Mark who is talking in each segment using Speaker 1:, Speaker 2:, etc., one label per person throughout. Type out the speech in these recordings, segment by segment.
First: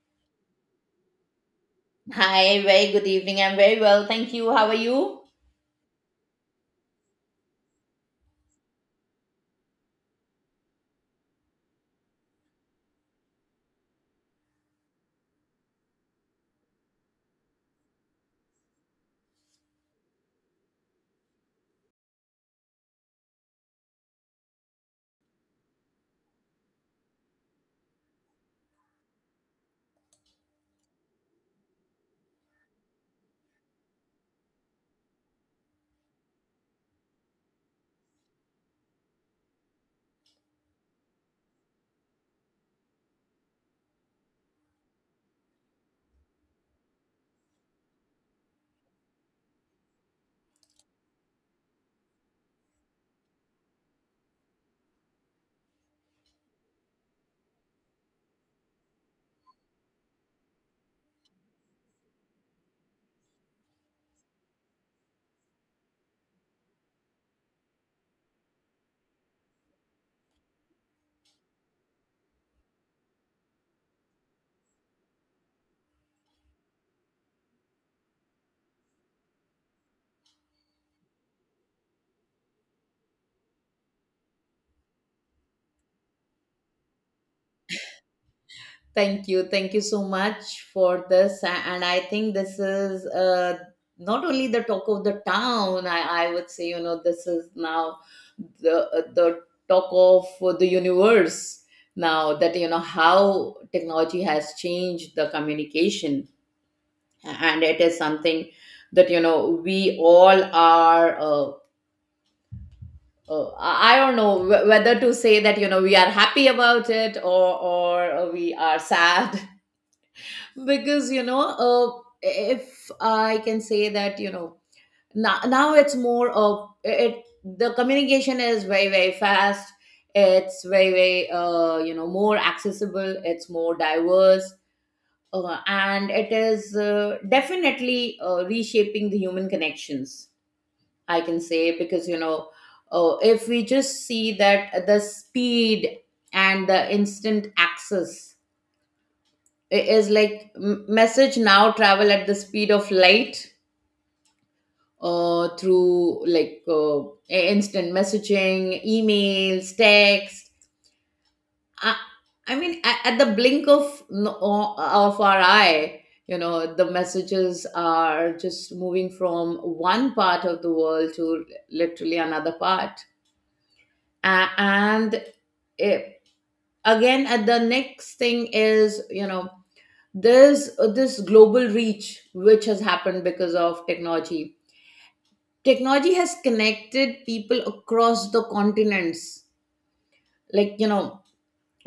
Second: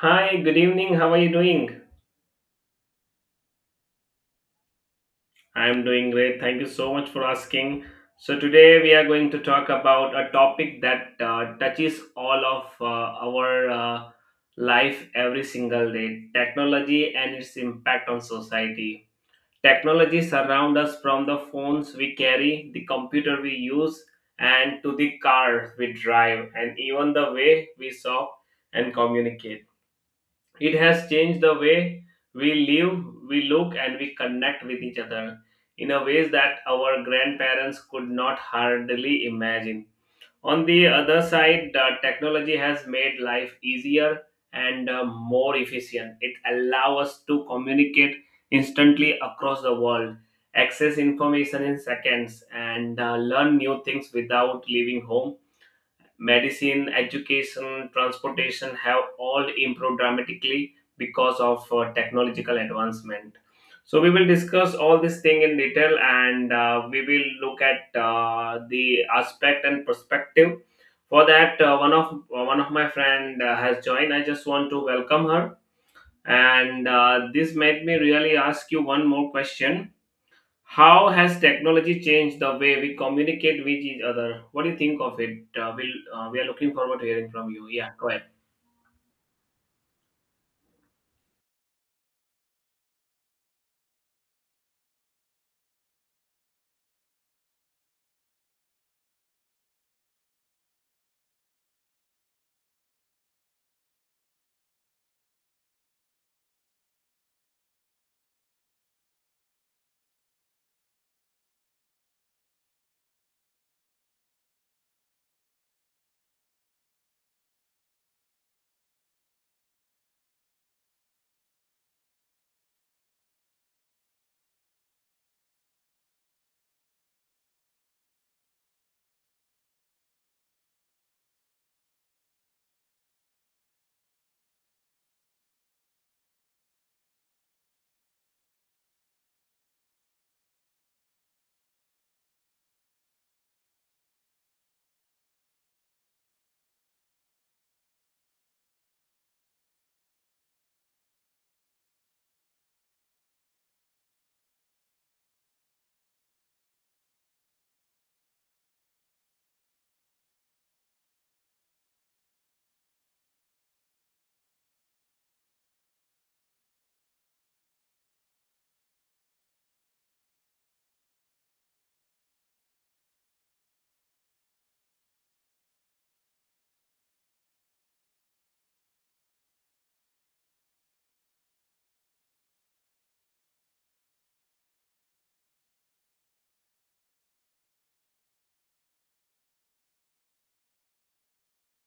Speaker 1: Hi, good evening. How are you doing?
Speaker 2: Hi, very good evening. I'm very well. Thank you. How are you?
Speaker 1: I'm doing great. Thank you so much for asking. So, today we are going to talk about a topic that touches all of our life every single day technology and its impact on society. Technology surrounds us from the phones we carry, the computer we use, and to the cars we drive, and even the way we shop and communicate. It has changed the way we live, we look, and we connect with each other in a ways that our grandparents could not hardly imagine. On the other side, the technology has made life easier and more efficient. It allows us to communicate instantly across the world, access information in seconds, and learn new things without leaving home. Medicine, education, transportation have all improved dramatically because of technological advancement. So we will discuss all this thing in detail, and we will look at the aspect and perspective. For that, one of my friend has joined. I just want to welcome her, and this made me really ask you one more question. How has technology changed the way we communicate with each other? What do you think of it? We are looking forward to hearing from you. Yeah, go ahead.
Speaker 2: Thank you. Thank you so much for this. And I think this is not only the talk of the town, I would say, you know, this is now the talk of the universe now that, you know, how technology has changed the communication. And it is something that, you know, we all are. I don't know whether to say that, you know, we are happy about it or we are sad because, you know, if I can say that, you know, now it's more of it. The communication is very, very fast. It's very very, you know, more accessible. It's more diverse, and it is definitely reshaping the human connections, I can say, because, you know, if we just see that the speed and the instant access is like message now travel at the speed of light, through like instant messaging, emails, text. I, I mean, at the blink of of our eye, you know, the messages are just moving from one part of the world to literally another part. And it, again, and the next thing is, you know, there's this global reach which has happened because of technology. Technology has connected people across the continents, like, you know,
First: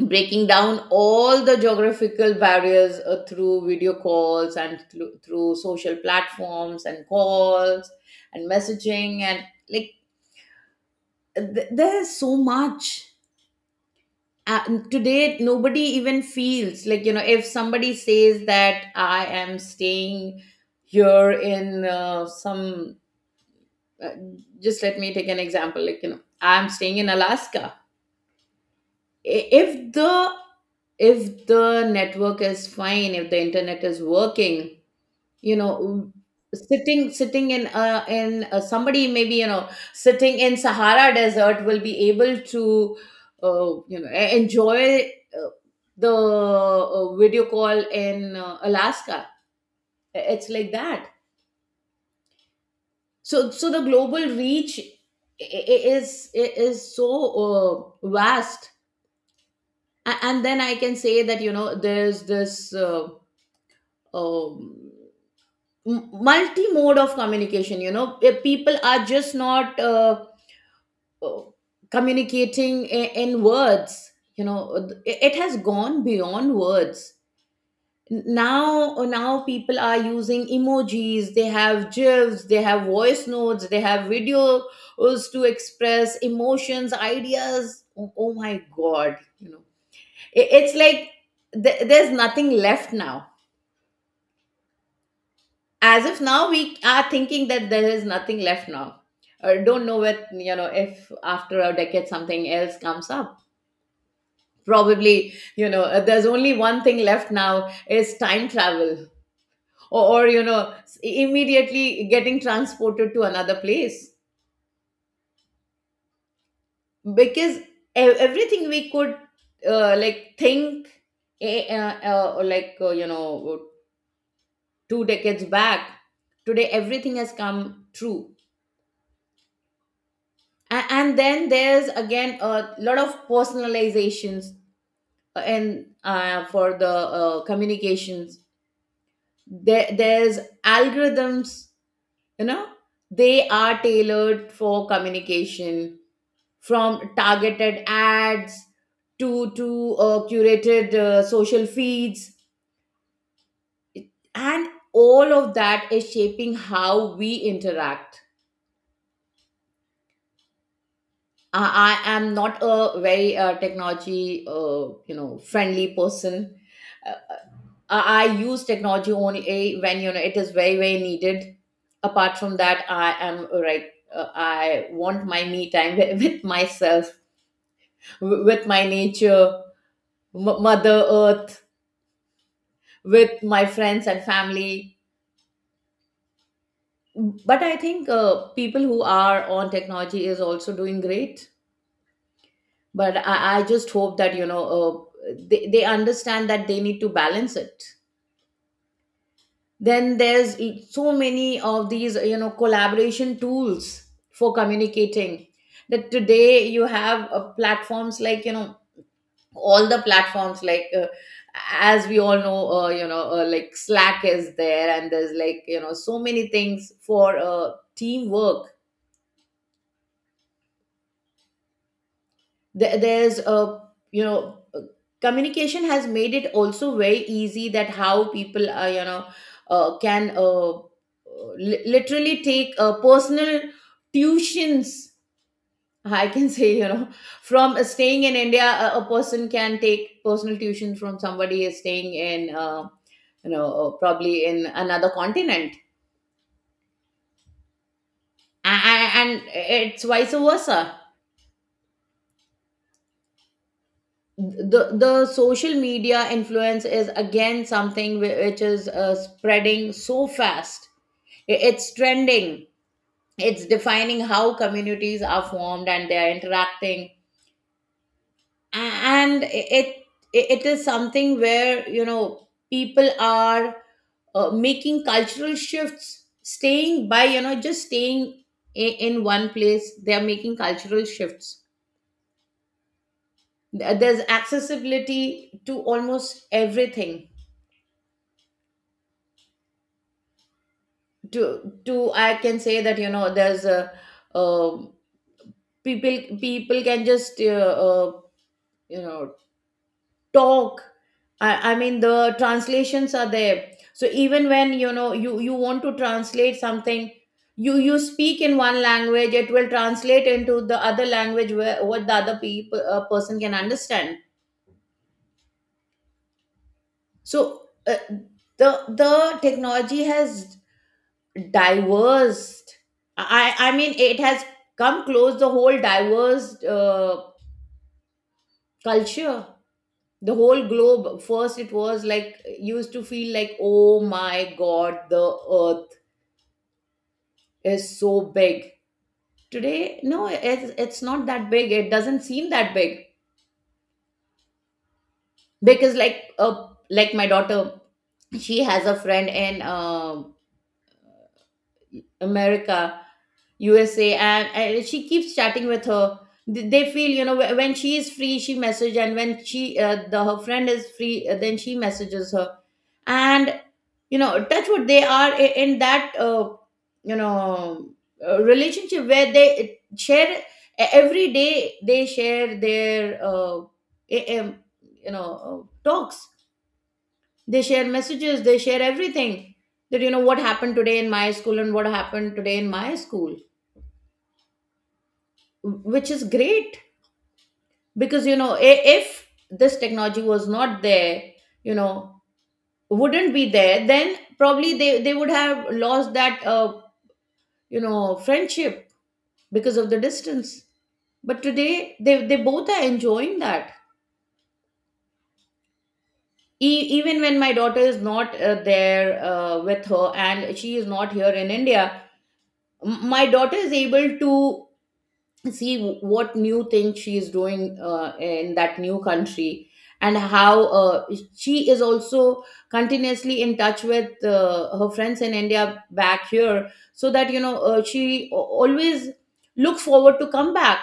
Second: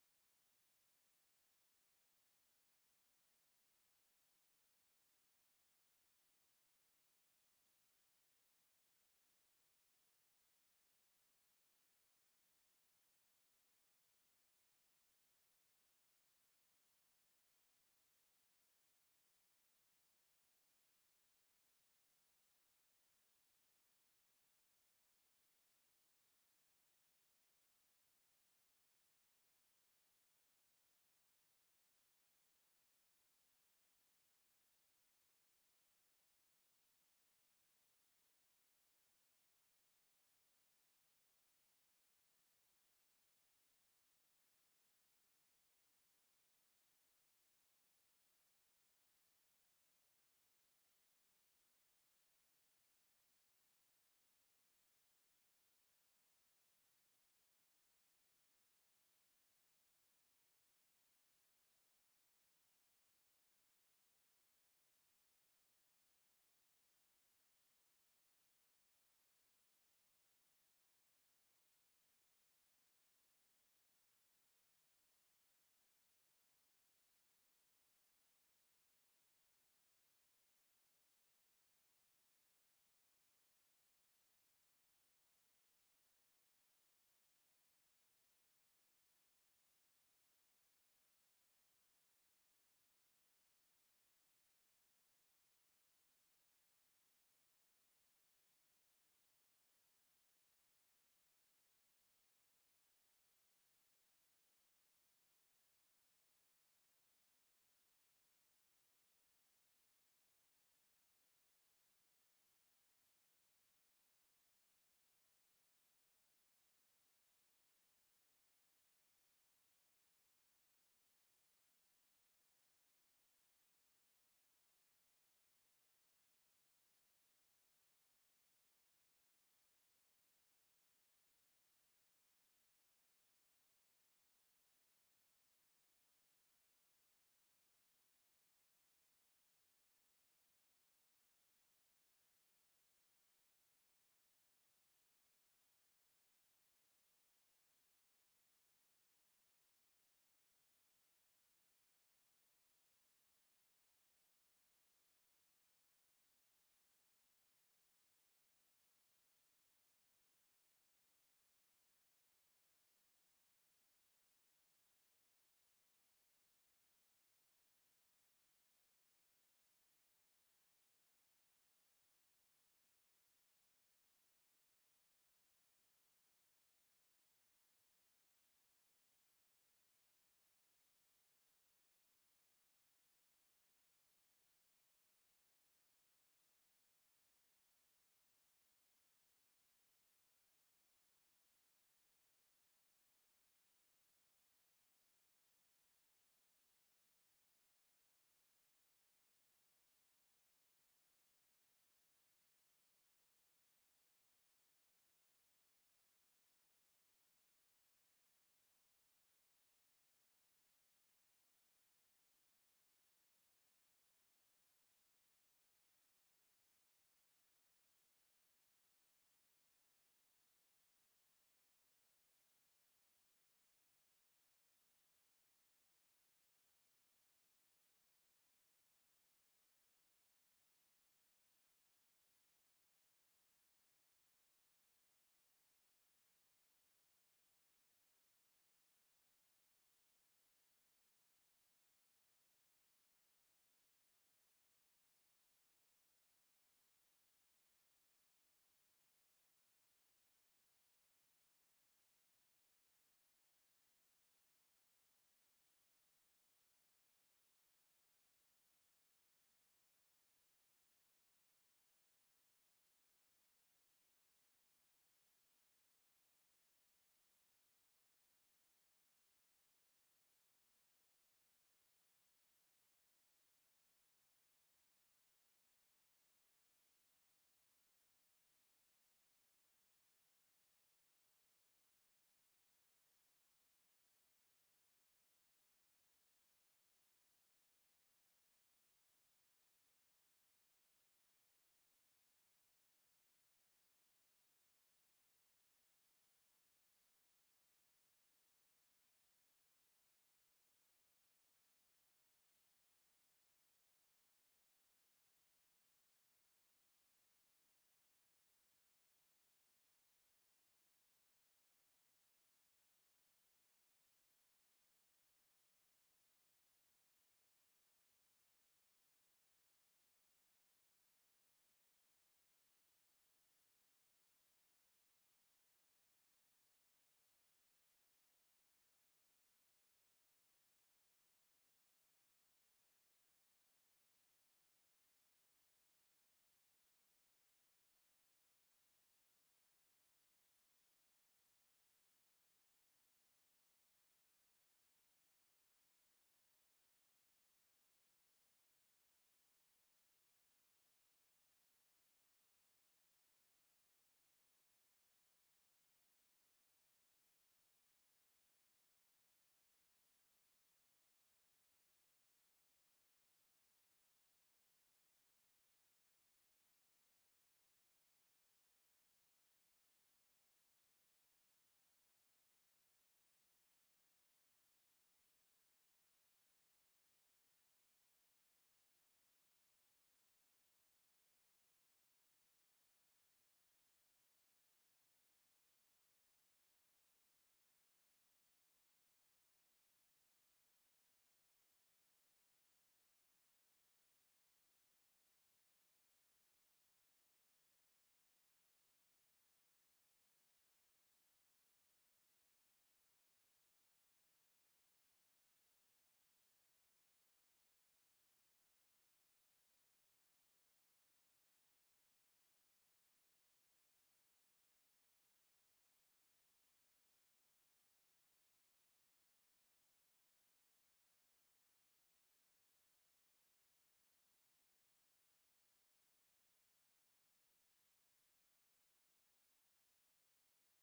Speaker 2: breaking down all the geographical barriers, through video calls and through social platforms and calls and messaging and like there's so much. uh, Today nobody even feels like, you know, if somebody says that I am staying here in some uh, just let me take an example, like, you know, I'm staying in Alaska. I- if the if the network is fine, if the internet is working, you know, sitting in somebody, maybe, you know, sitting in Sahara desert, will be able to you know, enjoy uh, the video call in Alaska. It's like that. So the global reach is so vast. And then I can say that, you know, there's this um, multi-mode of communication, you know. Eh, people are just not uh, communicating in words, you know. It has gone beyond words. Now, now people are using emojis, they have gifs, they have voice notes, they have videos to express emotions, ideas. Oh, oh my god, you know, it's like there's nothing left now. As of now, we are thinking that there is nothing left now, or don't know what, you know, if after a decade something else comes up. Probably, you know, there's only one thing left now, is time travel. Or, you know, immediately getting transported to another place, because everything we could like think, you know, two decades back, today everything has come true. And then there's again a lot of personalizations, and for the communications, there's algorithms, you know, they are tailored for communication, from targeted ads to curated social feeds, and all of that is shaping how we interact. I am not a very technology, you know, friendly person. Uh, I use technology only when, you know, it is very, very needed. Apart from that, I am right. Uh, I want my me time with myself, with my nature, mother earth, with my friends and family. But I think people who are on technology is also doing great. But I just hope that, you know, they understand that they need to balance it. Then there's so many of these, you know, collaboration tools for communicating, that today you have platforms like, you know, all the platforms like, as we all know, like Slack is there, and there's like, you know, so many things for teamwork. There's a, you know, communication has made it also very easy, that how people are, you know, uh, can uh, literally take personal tuitions, I can say, you know, from staying in India, a person can take personal tuition from somebody is staying in you know, probably in another continent. And it's vice versa. The social media influence is again something which is spreading so fast. It's trending. It's defining how communities are formed and they are interacting. A- and it is something where, you know, people are making cultural shifts, staying by, you know, just staying in one place they are making cultural shifts. There's accessibility to almost everything. To, I can say that, you know, there's a uh, people can just you know, talk. I mean the translations are there, so even when, you know, you want to translate something, you speak in one language, it will translate into the other language where what the other people person can understand. So the technology has diverse, I mean it has come close the whole diverse culture, the whole globe. First it was like, used to feel like, oh my god, the earth is so big. Today, no, it's not that big, it doesn't seem that big. Because like, like my daughter, she has a friend in America, USA, and she keeps chatting with her. They feel, you know, when she is free, she message, and when she the her friend is free, then she messages her, and, you know, touch what they are in that, you know, relationship where they share every day. They share their, i- im- you know, talks. They share messages. They share everything, that, you know, what happened today in my school and what happened today in my school, which is great. Because, you know, if this technology was not there, you know, wouldn't be there, then probably they would have lost that you know, friendship, because of the distance. But today they both are enjoying that. Even when my daughter is not there with her, and she is not here in India, my daughter is able to see what new thing she is doing in that new country. And how she is also continuously in touch with her friends in India back here, so that, you know, she always looks forward to come back.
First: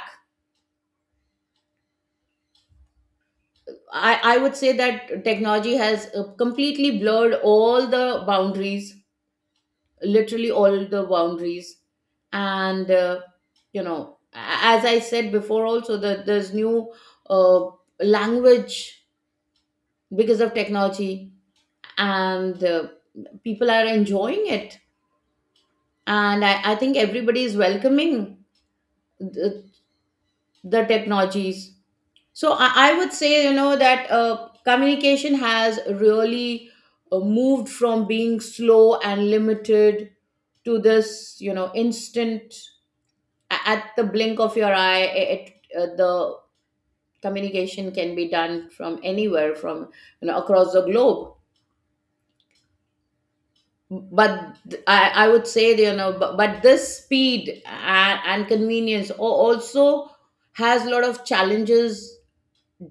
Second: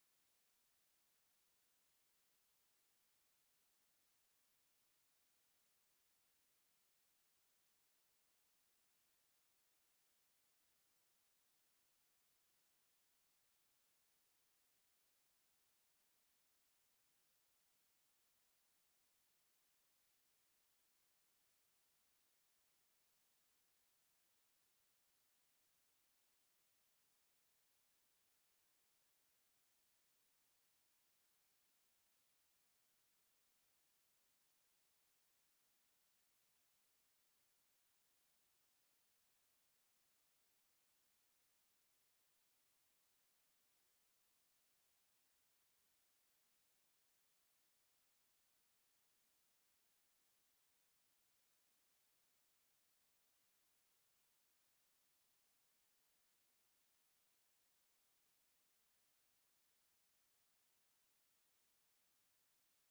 Speaker 2: I would say that technology has completely blurred all the boundaries, literally all the boundaries. And you know, as I said before also, that there's new uh, language because of technology, and people are enjoying it. And I think everybody is welcoming the, the technologies. So I would say, you know, that communication has really moved from being slow and limited to this, you know, instant. At the blink of your eye, I- it, the communication can be done from anywhere, from, you know, across the globe. But I would say that, you know, but this speed and convenience also has a lot of challenges,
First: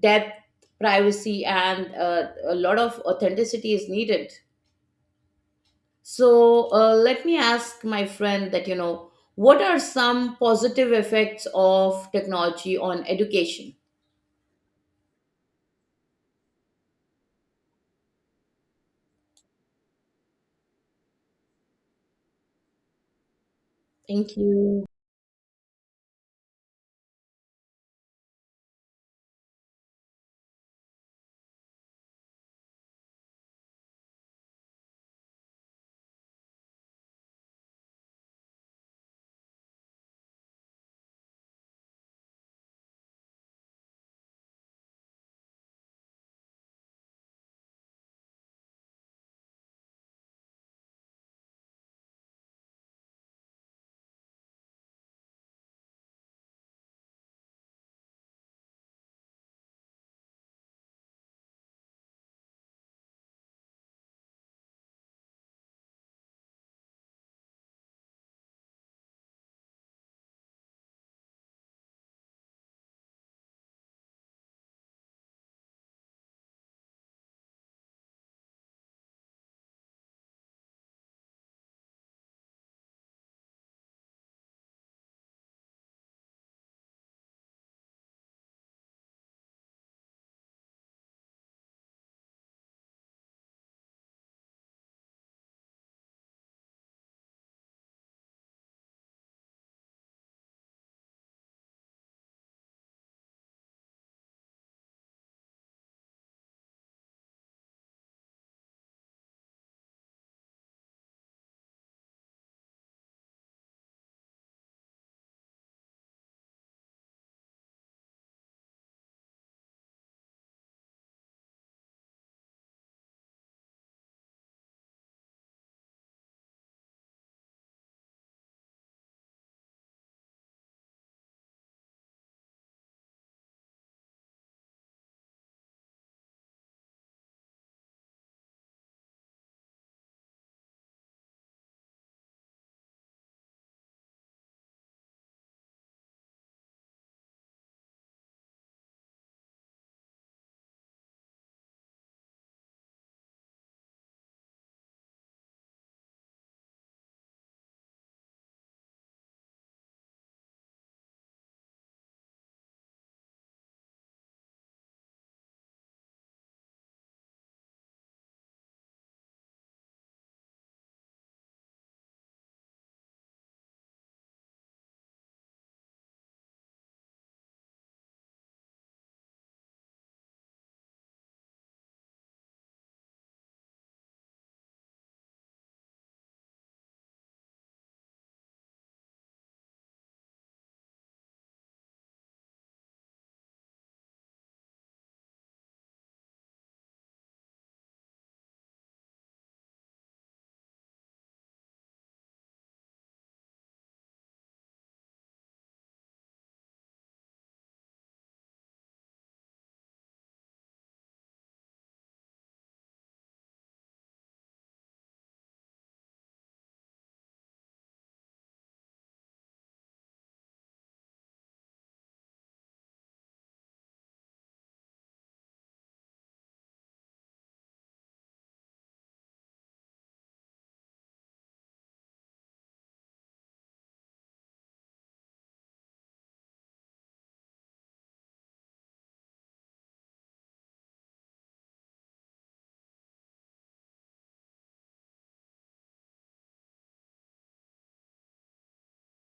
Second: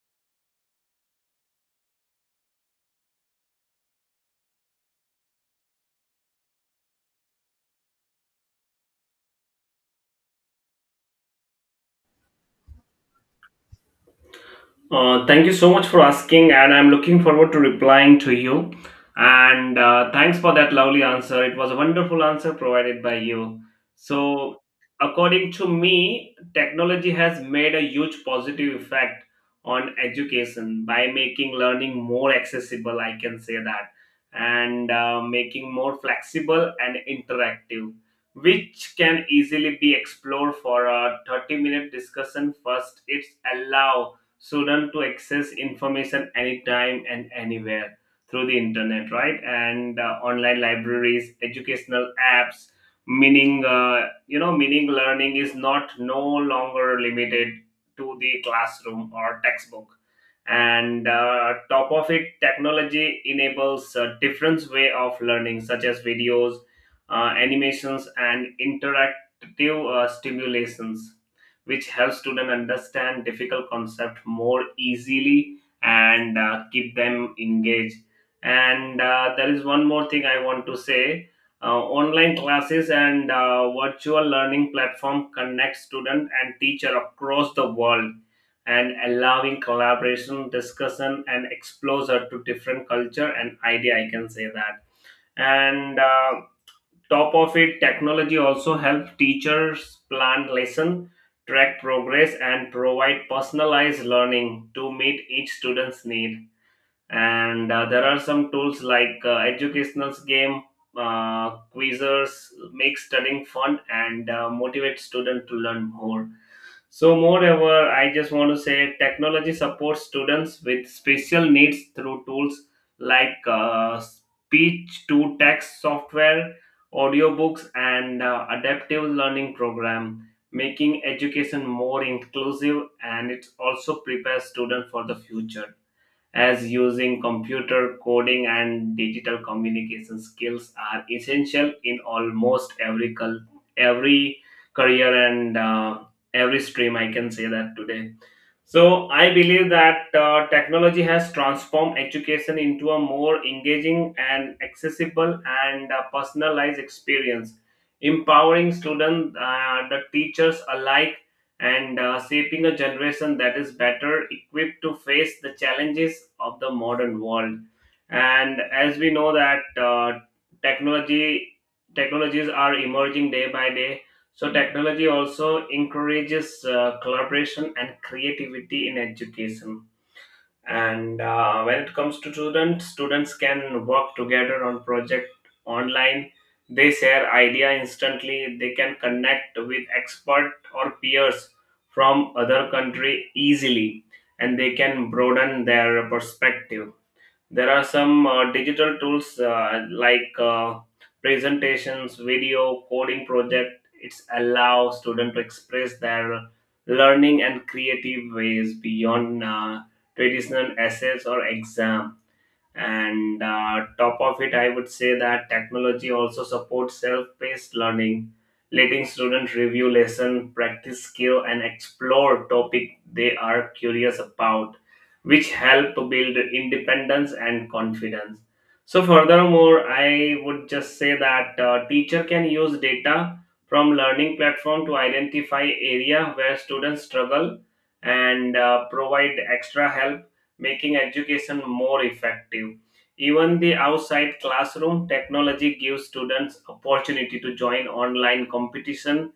Speaker 2: depth, privacy, and a lot of authenticity is needed. So let me ask my friend that, you know, what are some positive effects of technology on education.
Speaker 1: Thank you so much for asking, and I'm looking forward to replying to you. And thanks for that lovely answer. It was a wonderful answer provided by you.
Speaker 2: Thank
Speaker 1: So,
Speaker 2: you.
Speaker 1: according to me, technology has made a huge positive effect on education by making learning more accessible, I can say that, and making more flexible and interactive, which can easily be explored for a 30-minute discussion. First, it's allow student to access information anytime and anywhere through the internet, right? And online libraries, educational apps, meaning you know, meaning learning is not no longer limited to the classroom or textbook. And top of it, technology enables a different way of learning, such as videos, animations, and interactive stimulations, which helps students understand difficult concepts more easily and keep them engaged. And there is one more thing I want to say. Online classes and virtual learning platform connect student and teacher across the world and allowing collaboration, discussion, and exposure to different culture and idea. I can say that. And top of it, technology also helps teachers plan lesson, track progress, and provide personalized learning to meet each student's need. And there are some tools like educational game quizzes make studying fun and motivate students to learn more. So, moreover, I just want to say technology supports students with special needs through tools like speech to text software, audiobooks, and adaptive learning program, making education more inclusive. And it also prepares students for the future, as using computer coding and digital communication skills are essential in almost every every career and every stream, I can say that today. So I believe that technology has transformed education into a more engaging and accessible and personalized experience, empowering students the teachers alike, and shaping a generation that is better equipped to face the challenges of the modern world. And as we know that technology technologies are emerging day by day, so technology also encourages collaboration and creativity in education. And when it comes to students can work together on project online, they share idea instantly, they can connect with expert or peers from other country easily, and they can broaden their perspective. There are some digital tools like presentations, video, coding project. It's allow students to express their learning and creative ways beyond traditional essays or exam. And top of it, I would say that technology also supports self-paced learning, letting students review lesson, practice skill, and explore topic they are curious about, which help build independence and confidence. So furthermore, I would just say that teacher can use data from learning platform to identify area where students struggle and provide extra help, making education more effective. Even the outside classroom, technology gives students opportunity to join online competition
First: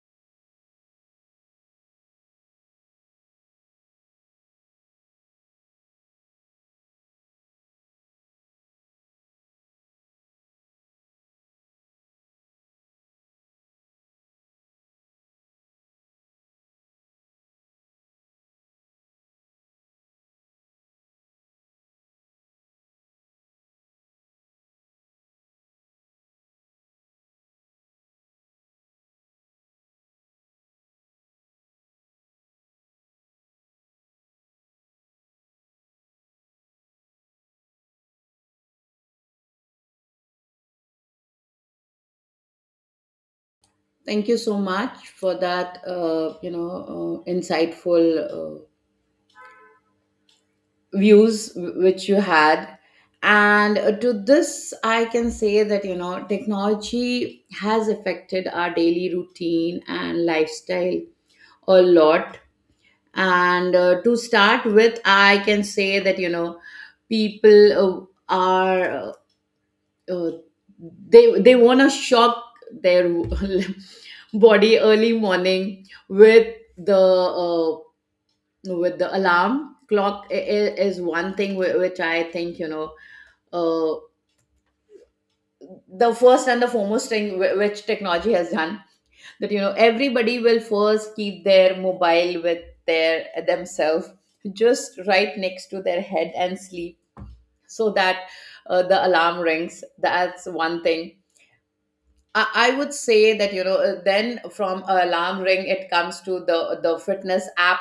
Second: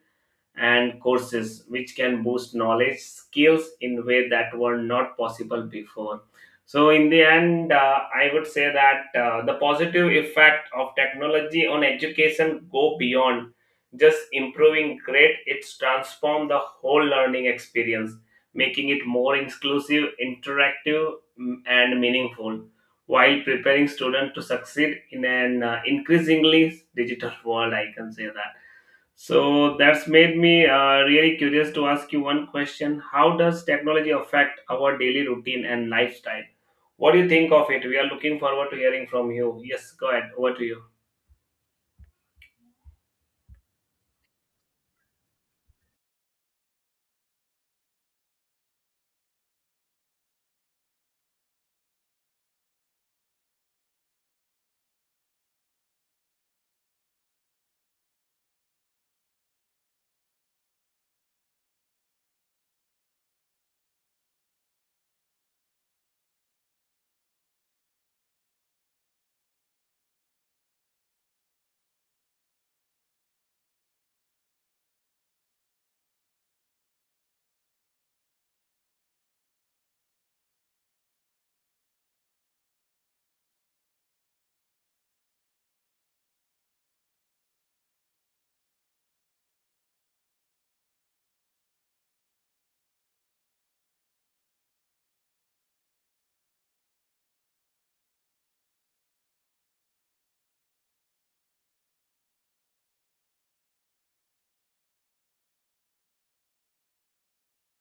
Speaker 1: and courses, which can boost knowledge skills in way that were not possible before. So in the end I would say that the positive effect of technology on education go beyond just improving grade. It's transformed the whole learning experience, making it more inclusive, interactive, and meaningful, while preparing students to succeed in an increasingly digital world, I can say that. So that's made me really curious to ask you one question. How does technology affect our daily routine and lifestyle? What do you think of it? We are looking forward to hearing from you. Yes, go ahead. Over to you.
Speaker 2: Thank you so much for that, insightful views which you had. And to this, I can say that, you know, technology has affected our daily routine and lifestyle a lot. And To start with, I can say that, you know, people are uh, they want to shock their body early morning with uh, the alarm clock is one thing which I think, you know, uh, the first and the foremost thing which technology has done. That you know, everybody will first keep their mobile with their themselves just right next to their head and sleep, so that the alarm rings. That's one thing I would say that, you know, then from alarm ring it comes to the fitness app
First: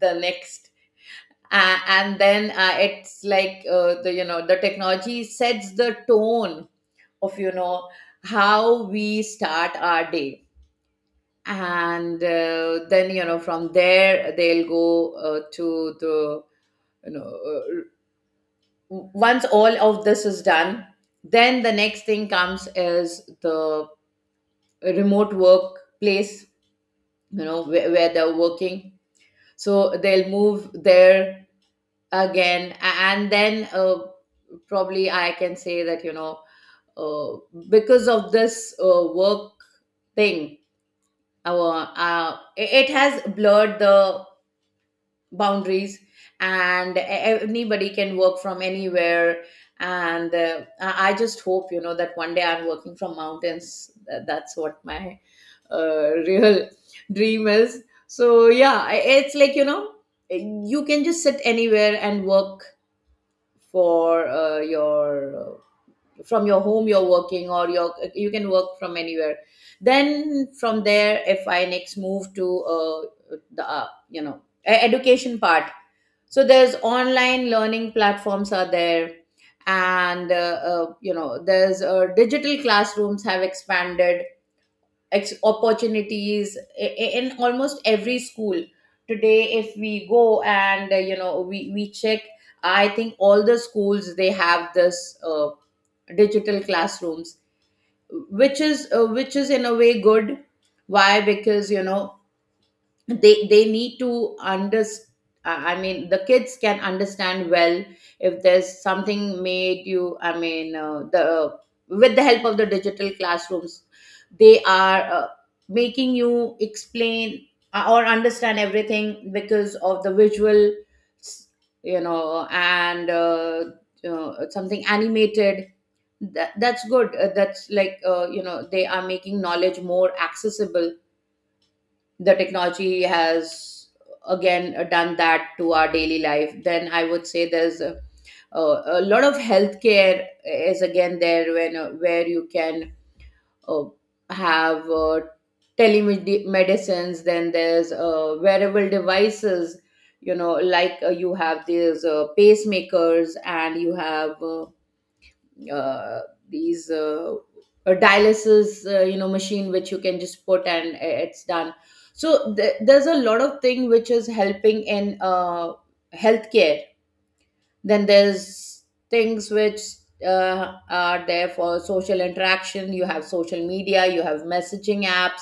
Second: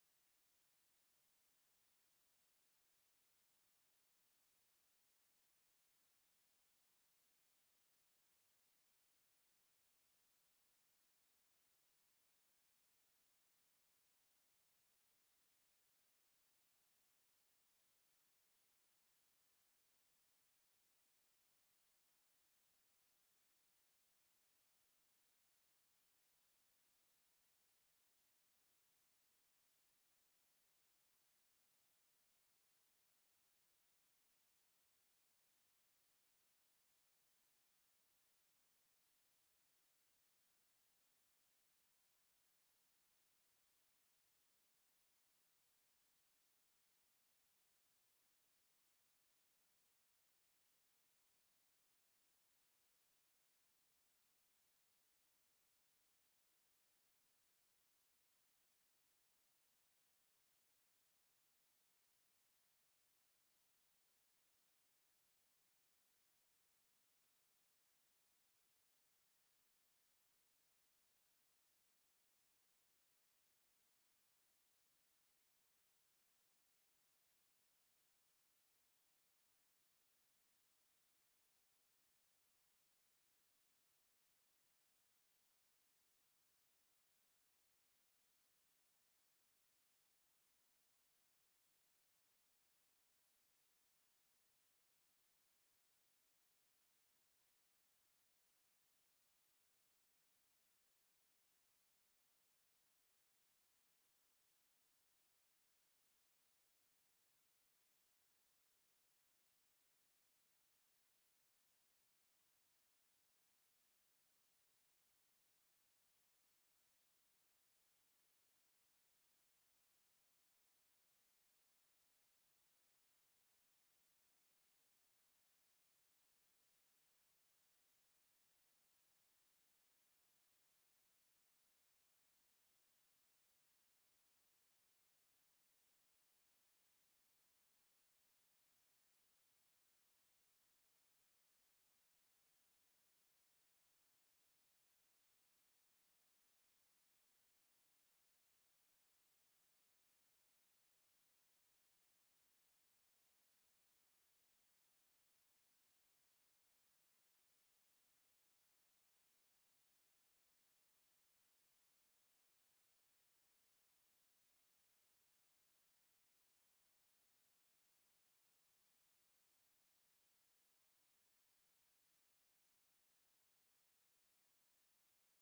Speaker 2: the next. And then, it's like, the, you know, the technology sets the tone of, you know, how we start our day. And then, you know, from there they'll go to the, you know uh, once all of this is done, then the next thing comes is the remote workplace, you know, where they're working, so they'll move there again. And then, probably I can say that, you know, uh, because of this work thing, our it it has blurred the boundaries, and anybody can work from anywhere. And I just hope, you know, that one day I'm working from mountains. That's what my real dream is. So yeah, it's like, you know, you can just sit anywhere and work for your uh, from your home you're working, or your, you can work from anywhere. Then from there, if I next move to uh, the you know, education part. So there's online learning platforms are there, and you know, there's digital classrooms have expanded opportunities in almost every school. Today if we go and, you know, we check, I think all the schools they have this digital classrooms, which is in a way good. Why? Because, you know, they need to understand. I mean, the kids can understand well if there's something made you, I mean, the, with the help of the digital classrooms they are making you explain or understand everything because of the visual, you know. And something animated, that's good. That's like, you know, they are making knowledge more accessible. The technology has again done that to our daily life. Then I would say there's a, a lot of healthcare is again there, when where you can uh, have telemedicines. Then there's wearable devices, you know, like, you have these pacemakers, and you have uh, these dialysis, you know, machine which you can just put and it's done. So there's a lot of thing which is helping in healthcare. Then there's things which are there for social interaction. You have social media, you have messaging apps.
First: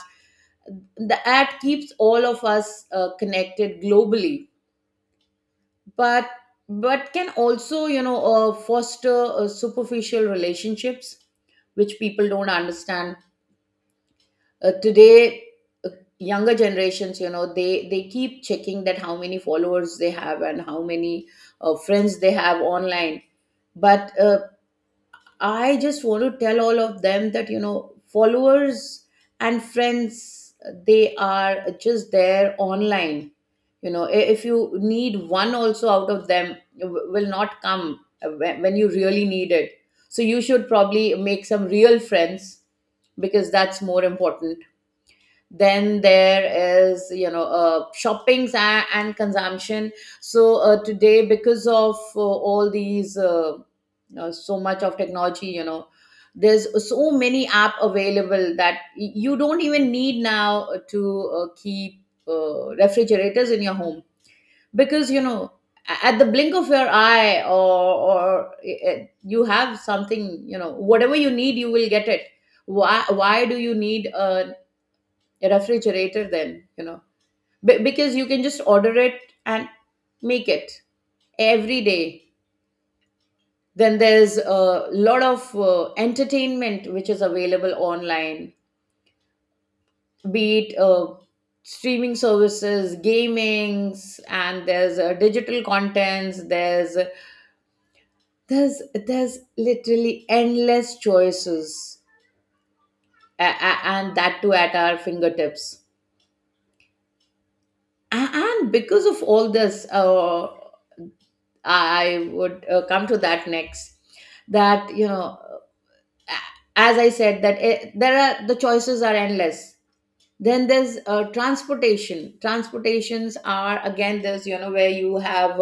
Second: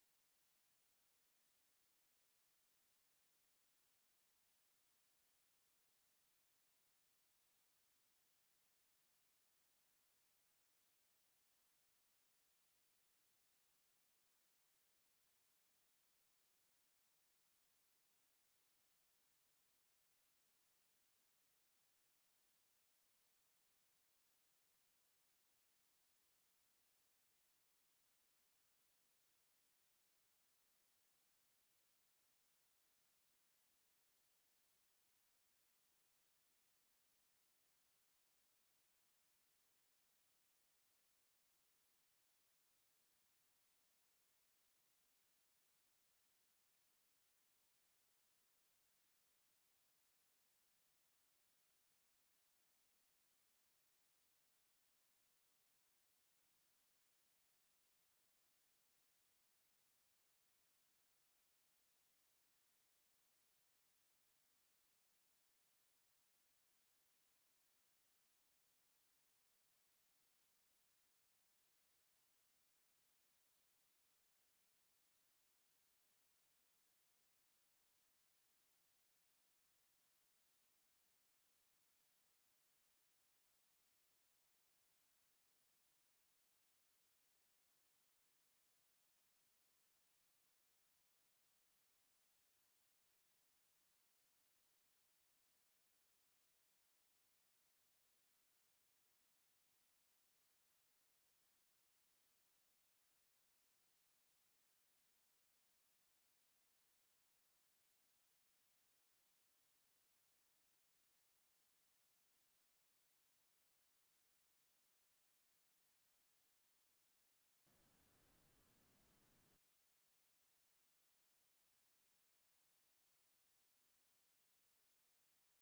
Speaker 2: The ad keeps all of us connected globally, but can also, you know, foster superficial relationships, which people don't understand. Today uh, younger generations, you know, they keep checking that how many followers they have and how many friends they have online. But I just want to tell all of them that, you know, followers and friends, they are just there online. You know, if you need one also out of them, will not come when you really need it. So you should probably make some real friends, because that's more important. Then there is, you know, shoppings and consumption. So today because of all these so much of technology, you know, there's so many app available that you don't even need now to keep refrigerators in your home, because, you know, at the blink of your eye, or you have something, you know, whatever you need you will get it. Why do you need a refrigerator then, you know? Because you can just order it and make it every day. Then there's a lot of entertainment which is available online, be it streaming services, gamings, and there's digital contents. There's there's literally endless choices, and that too at our fingertips. And because of all this, I would come to that next. That you know, as I said, that the choices are endless. Then there's transportation. Transportations are again, there's, you know, where you have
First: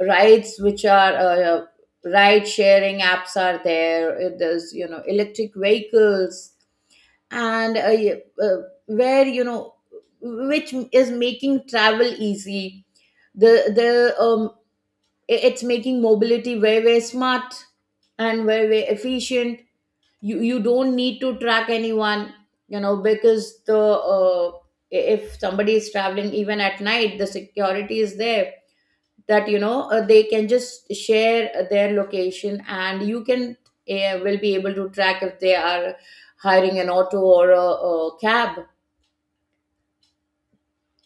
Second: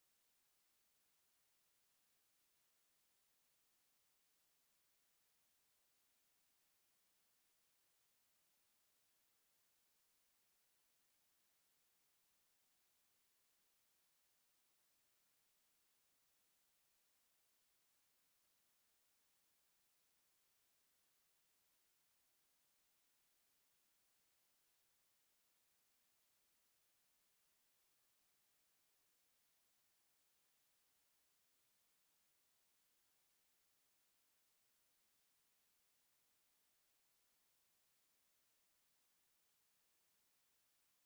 Speaker 2: rides which are ride sharing apps are there. There's, you know, electric vehicles, and yeah, uh, where you know, which is making travel easy. the the um, it's making mobility very, very smart, and very, very efficient. You don't need to track anyone, you know, because uh, if somebody is traveling even at night, the security is there. That, you know, they can just share their location, and you can will be able to track if they are hiring an auto or a cab.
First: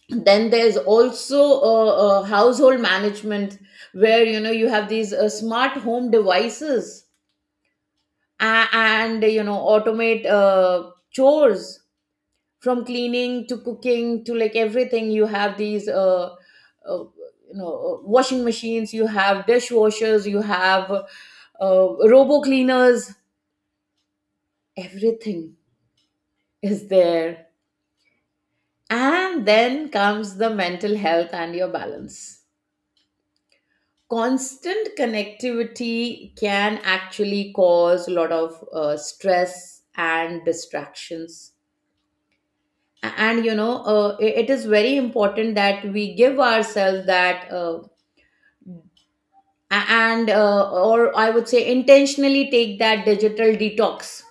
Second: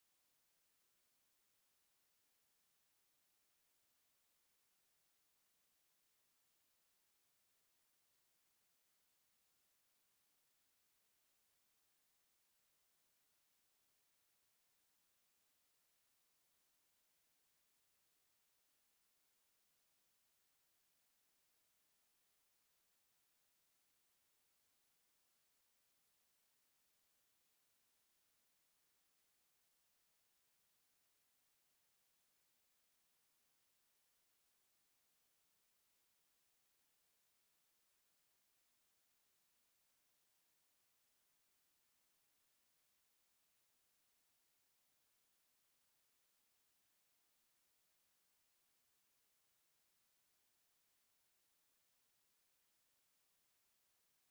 Speaker 2: Then there's also household management, where, you know, you have these smart home devices, and you know, automate chores, from cleaning to cooking to like everything. You have these washing machines, you have dishwashers, you have robo cleaners. Everything is there. And then comes the mental health and your balance. Constant connectivity can actually cause a lot of stress and distractions. And, you know, it is very important that we give ourselves that and or I would say intentionally take that digital detox.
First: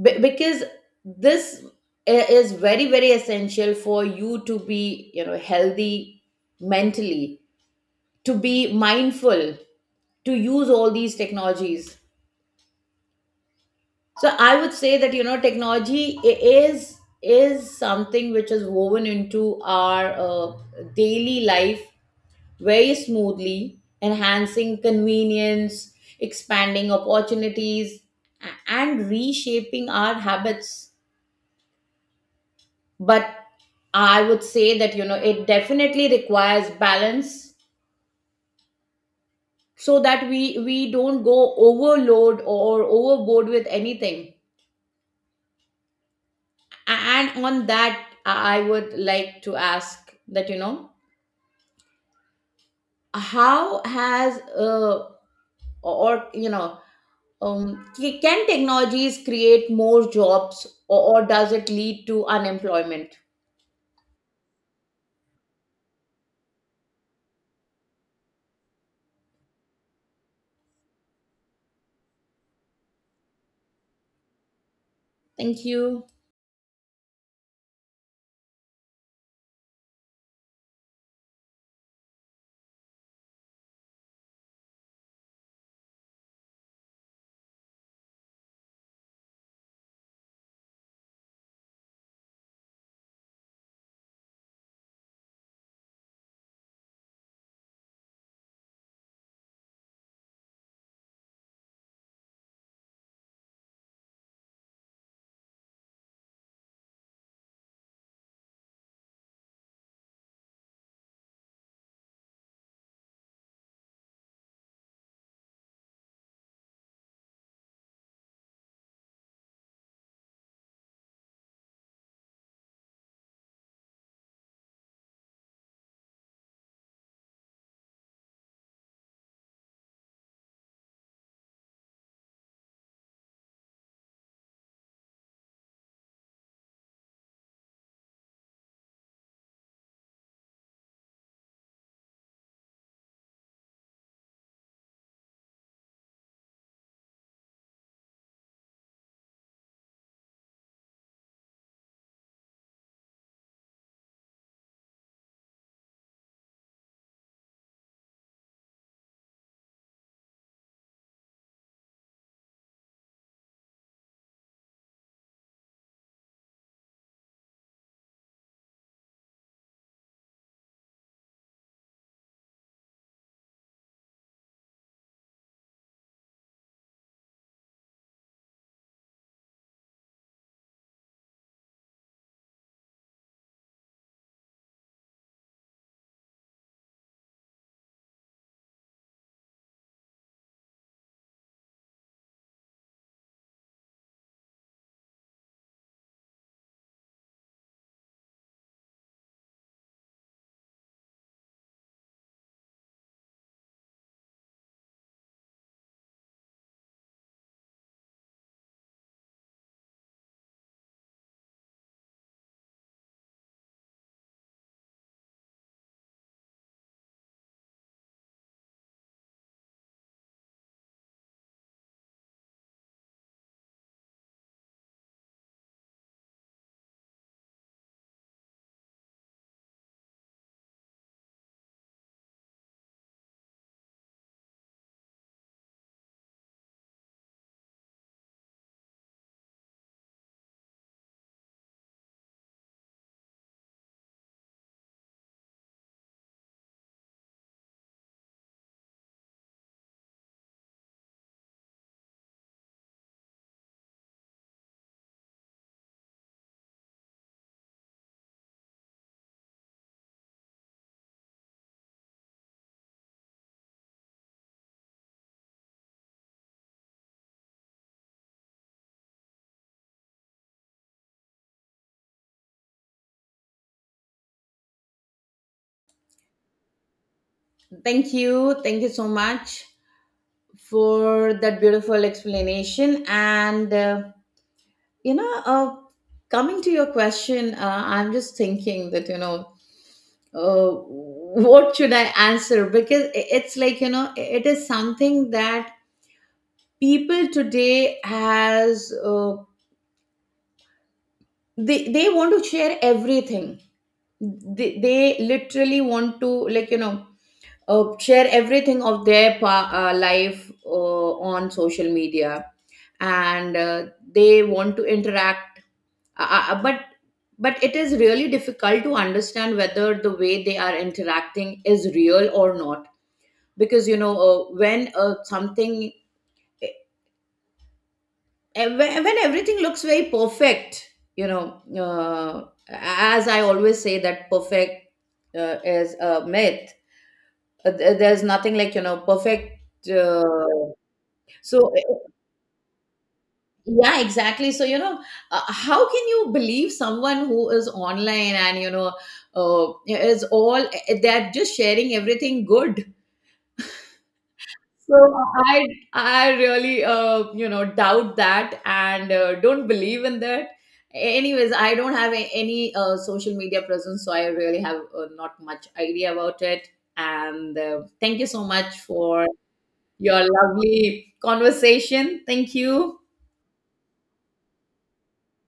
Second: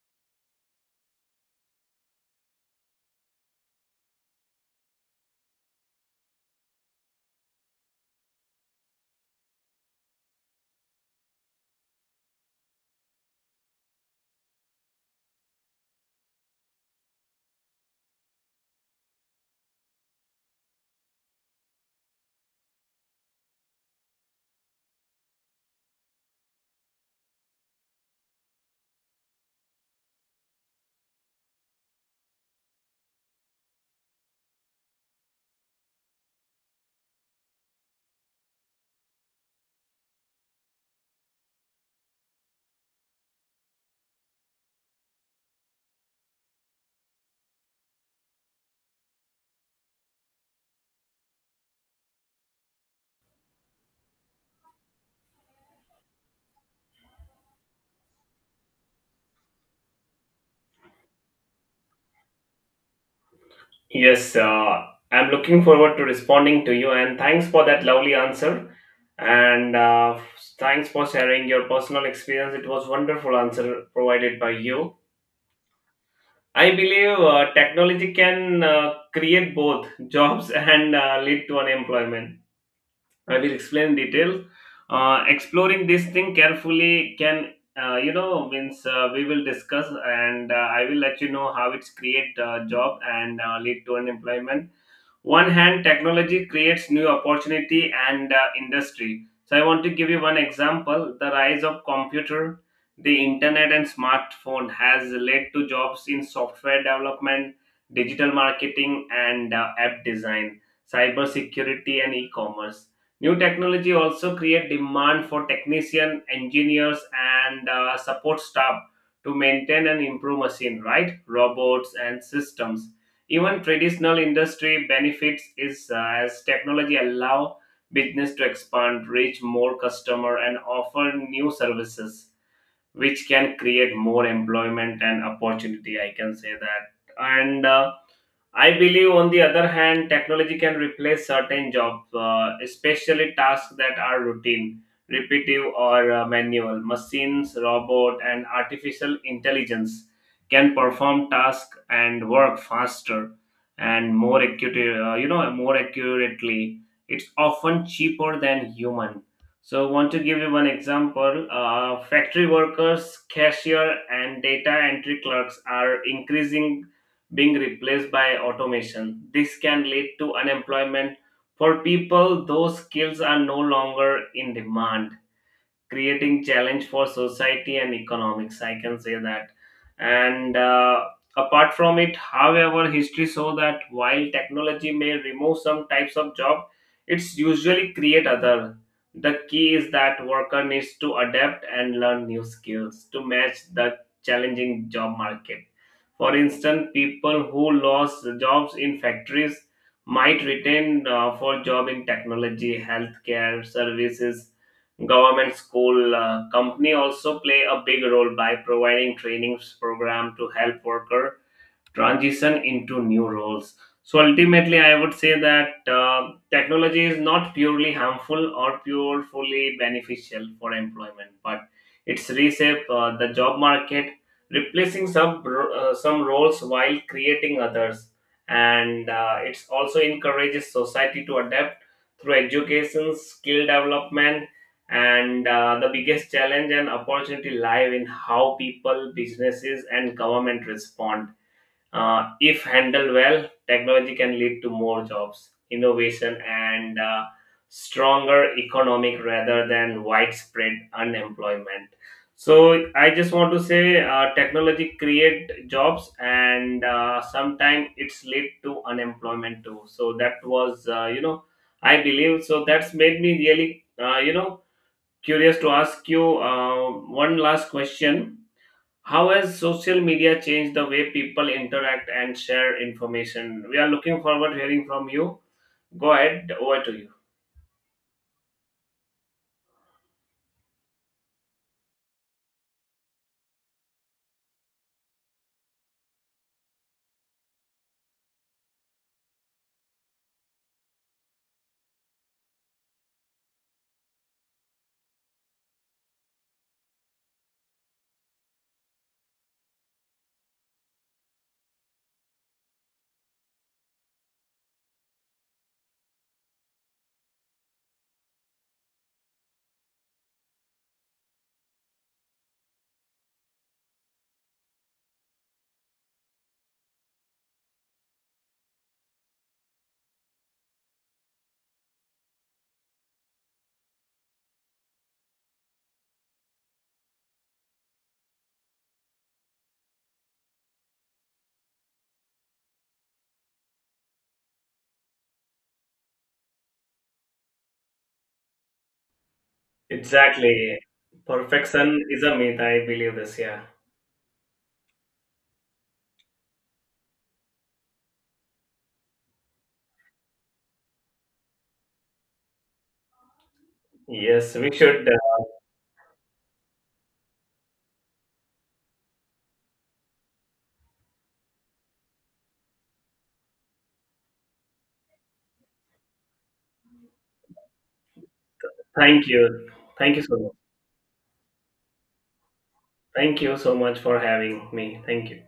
Speaker 2: Because this is very, very essential for you to be, you know, healthy mentally, to be mindful, to use all these technologies. So I would say that, you know, technology i- is is something which is woven into our daily life very smoothly, enhancing convenience, expanding opportunities, and reshaping our habits. But I would say that, you know, it definitely requires balance, so that we don't go overload or overboard with anything. And on that, I would like to ask that, you know, how has or you know c- can technologies create more jobs, or does it lead to unemployment?
Speaker 1: Yes, I'm looking forward to responding to you, and thanks for that lovely answer. And thanks for sharing your personal experience. It was wonderful answer provided by you.
Speaker 2: Thank you.
Speaker 1: I believe technology can create both jobs and lead to unemployment. I will explain in detail. Exploring this thing carefully can, you know, means we will discuss and I will let you know how it's create job and lead to unemployment. One hand, technology creates new opportunity and industry, so I want to give you one example. The rise of computer, the internet and smartphone has led to jobs in software development, digital marketing, and app design, cyber security and e-commerce. New technology also create demand for technician, engineers, and support staff to maintain and improve machine, right, robots and systems. Even traditional industry benefits is as technology allow business to expand, reach more customer, and offer new services, which can create more employment and opportunity. I can say that, and I believe, on the other hand, technology can replace certain jobs, especially tasks that are routine, repetitive, or manual. Machines, robot, and artificial intelligence can perform tasks and work faster and more accurate, you know, more accurately. It's often cheaper than human. So, want to give you one example. Factory workers, cashier, and data entry clerks are increasing being replaced by automation. This can lead to unemployment for people those skills are no longer in demand, creating challenge for society and economics, I can say that. And apart from it, however, history show that while technology may remove some types of job, it's usually create other. The key is that worker needs to adapt and learn new skills to match the challenging job market. For instance, people who lost jobs in factories might retain for job in technology, healthcare services, government, school, company also play a big role by providing trainings program to help worker transition into new roles. So ultimately, I would say that technology is not purely harmful or purely beneficial for employment, but it's reshape the job market, replacing some roles while creating others, and it's also encourages society to adapt through education, skill development, and the biggest challenge and opportunity lies in how people, businesses, and government respond. Uh, if handled well, technology can lead to more jobs, innovation, and stronger economic rather than widespread unemployment. So I just want to say, technology create jobs, and sometimes it's lead to unemployment too. So that was, you know, I believe. So that's made me really, you know, curious to ask you one last question. How has social media changed the way people interact and share information? We are looking forward to hearing from you. Go ahead, over to you.
Speaker 2: Thank you so much for that beautiful explanation. And, you know, uh, coming to your question, I'm just thinking that, you know, uh, what should I answer? Because it's like, you know, it is something that people today has, they want to share everything. They literally want to, like, you know, share everything of their life on social media. And they want to interact, uh, uh, uh, but but it is really difficult to understand whether the way they are interacting is real or not. Because, you know, when something eh, when everything looks very perfect, you know, as I always say that perfect is a myth. There's nothing like, you know, perfect.
Speaker 1: Exactly.
Speaker 2: So uh,
Speaker 1: Perfection is a myth. I believe this. Yeah.
Speaker 2: yeah, exactly. So, you know, how can you believe someone who is online, and, you know, they're just sharing everything good.
Speaker 1: Yes, we
Speaker 2: So
Speaker 1: should.
Speaker 2: I really, you know, doubt that, and don't believe in that. Anyways, I don't have any social media presence, so I really have, not much idea about it. And thank you so much for
Speaker 1: Thank you. Thank
Speaker 2: your
Speaker 1: you so much.
Speaker 2: lovely conversation. Thank you.
Speaker 1: Thank you so much for having me. Thank you.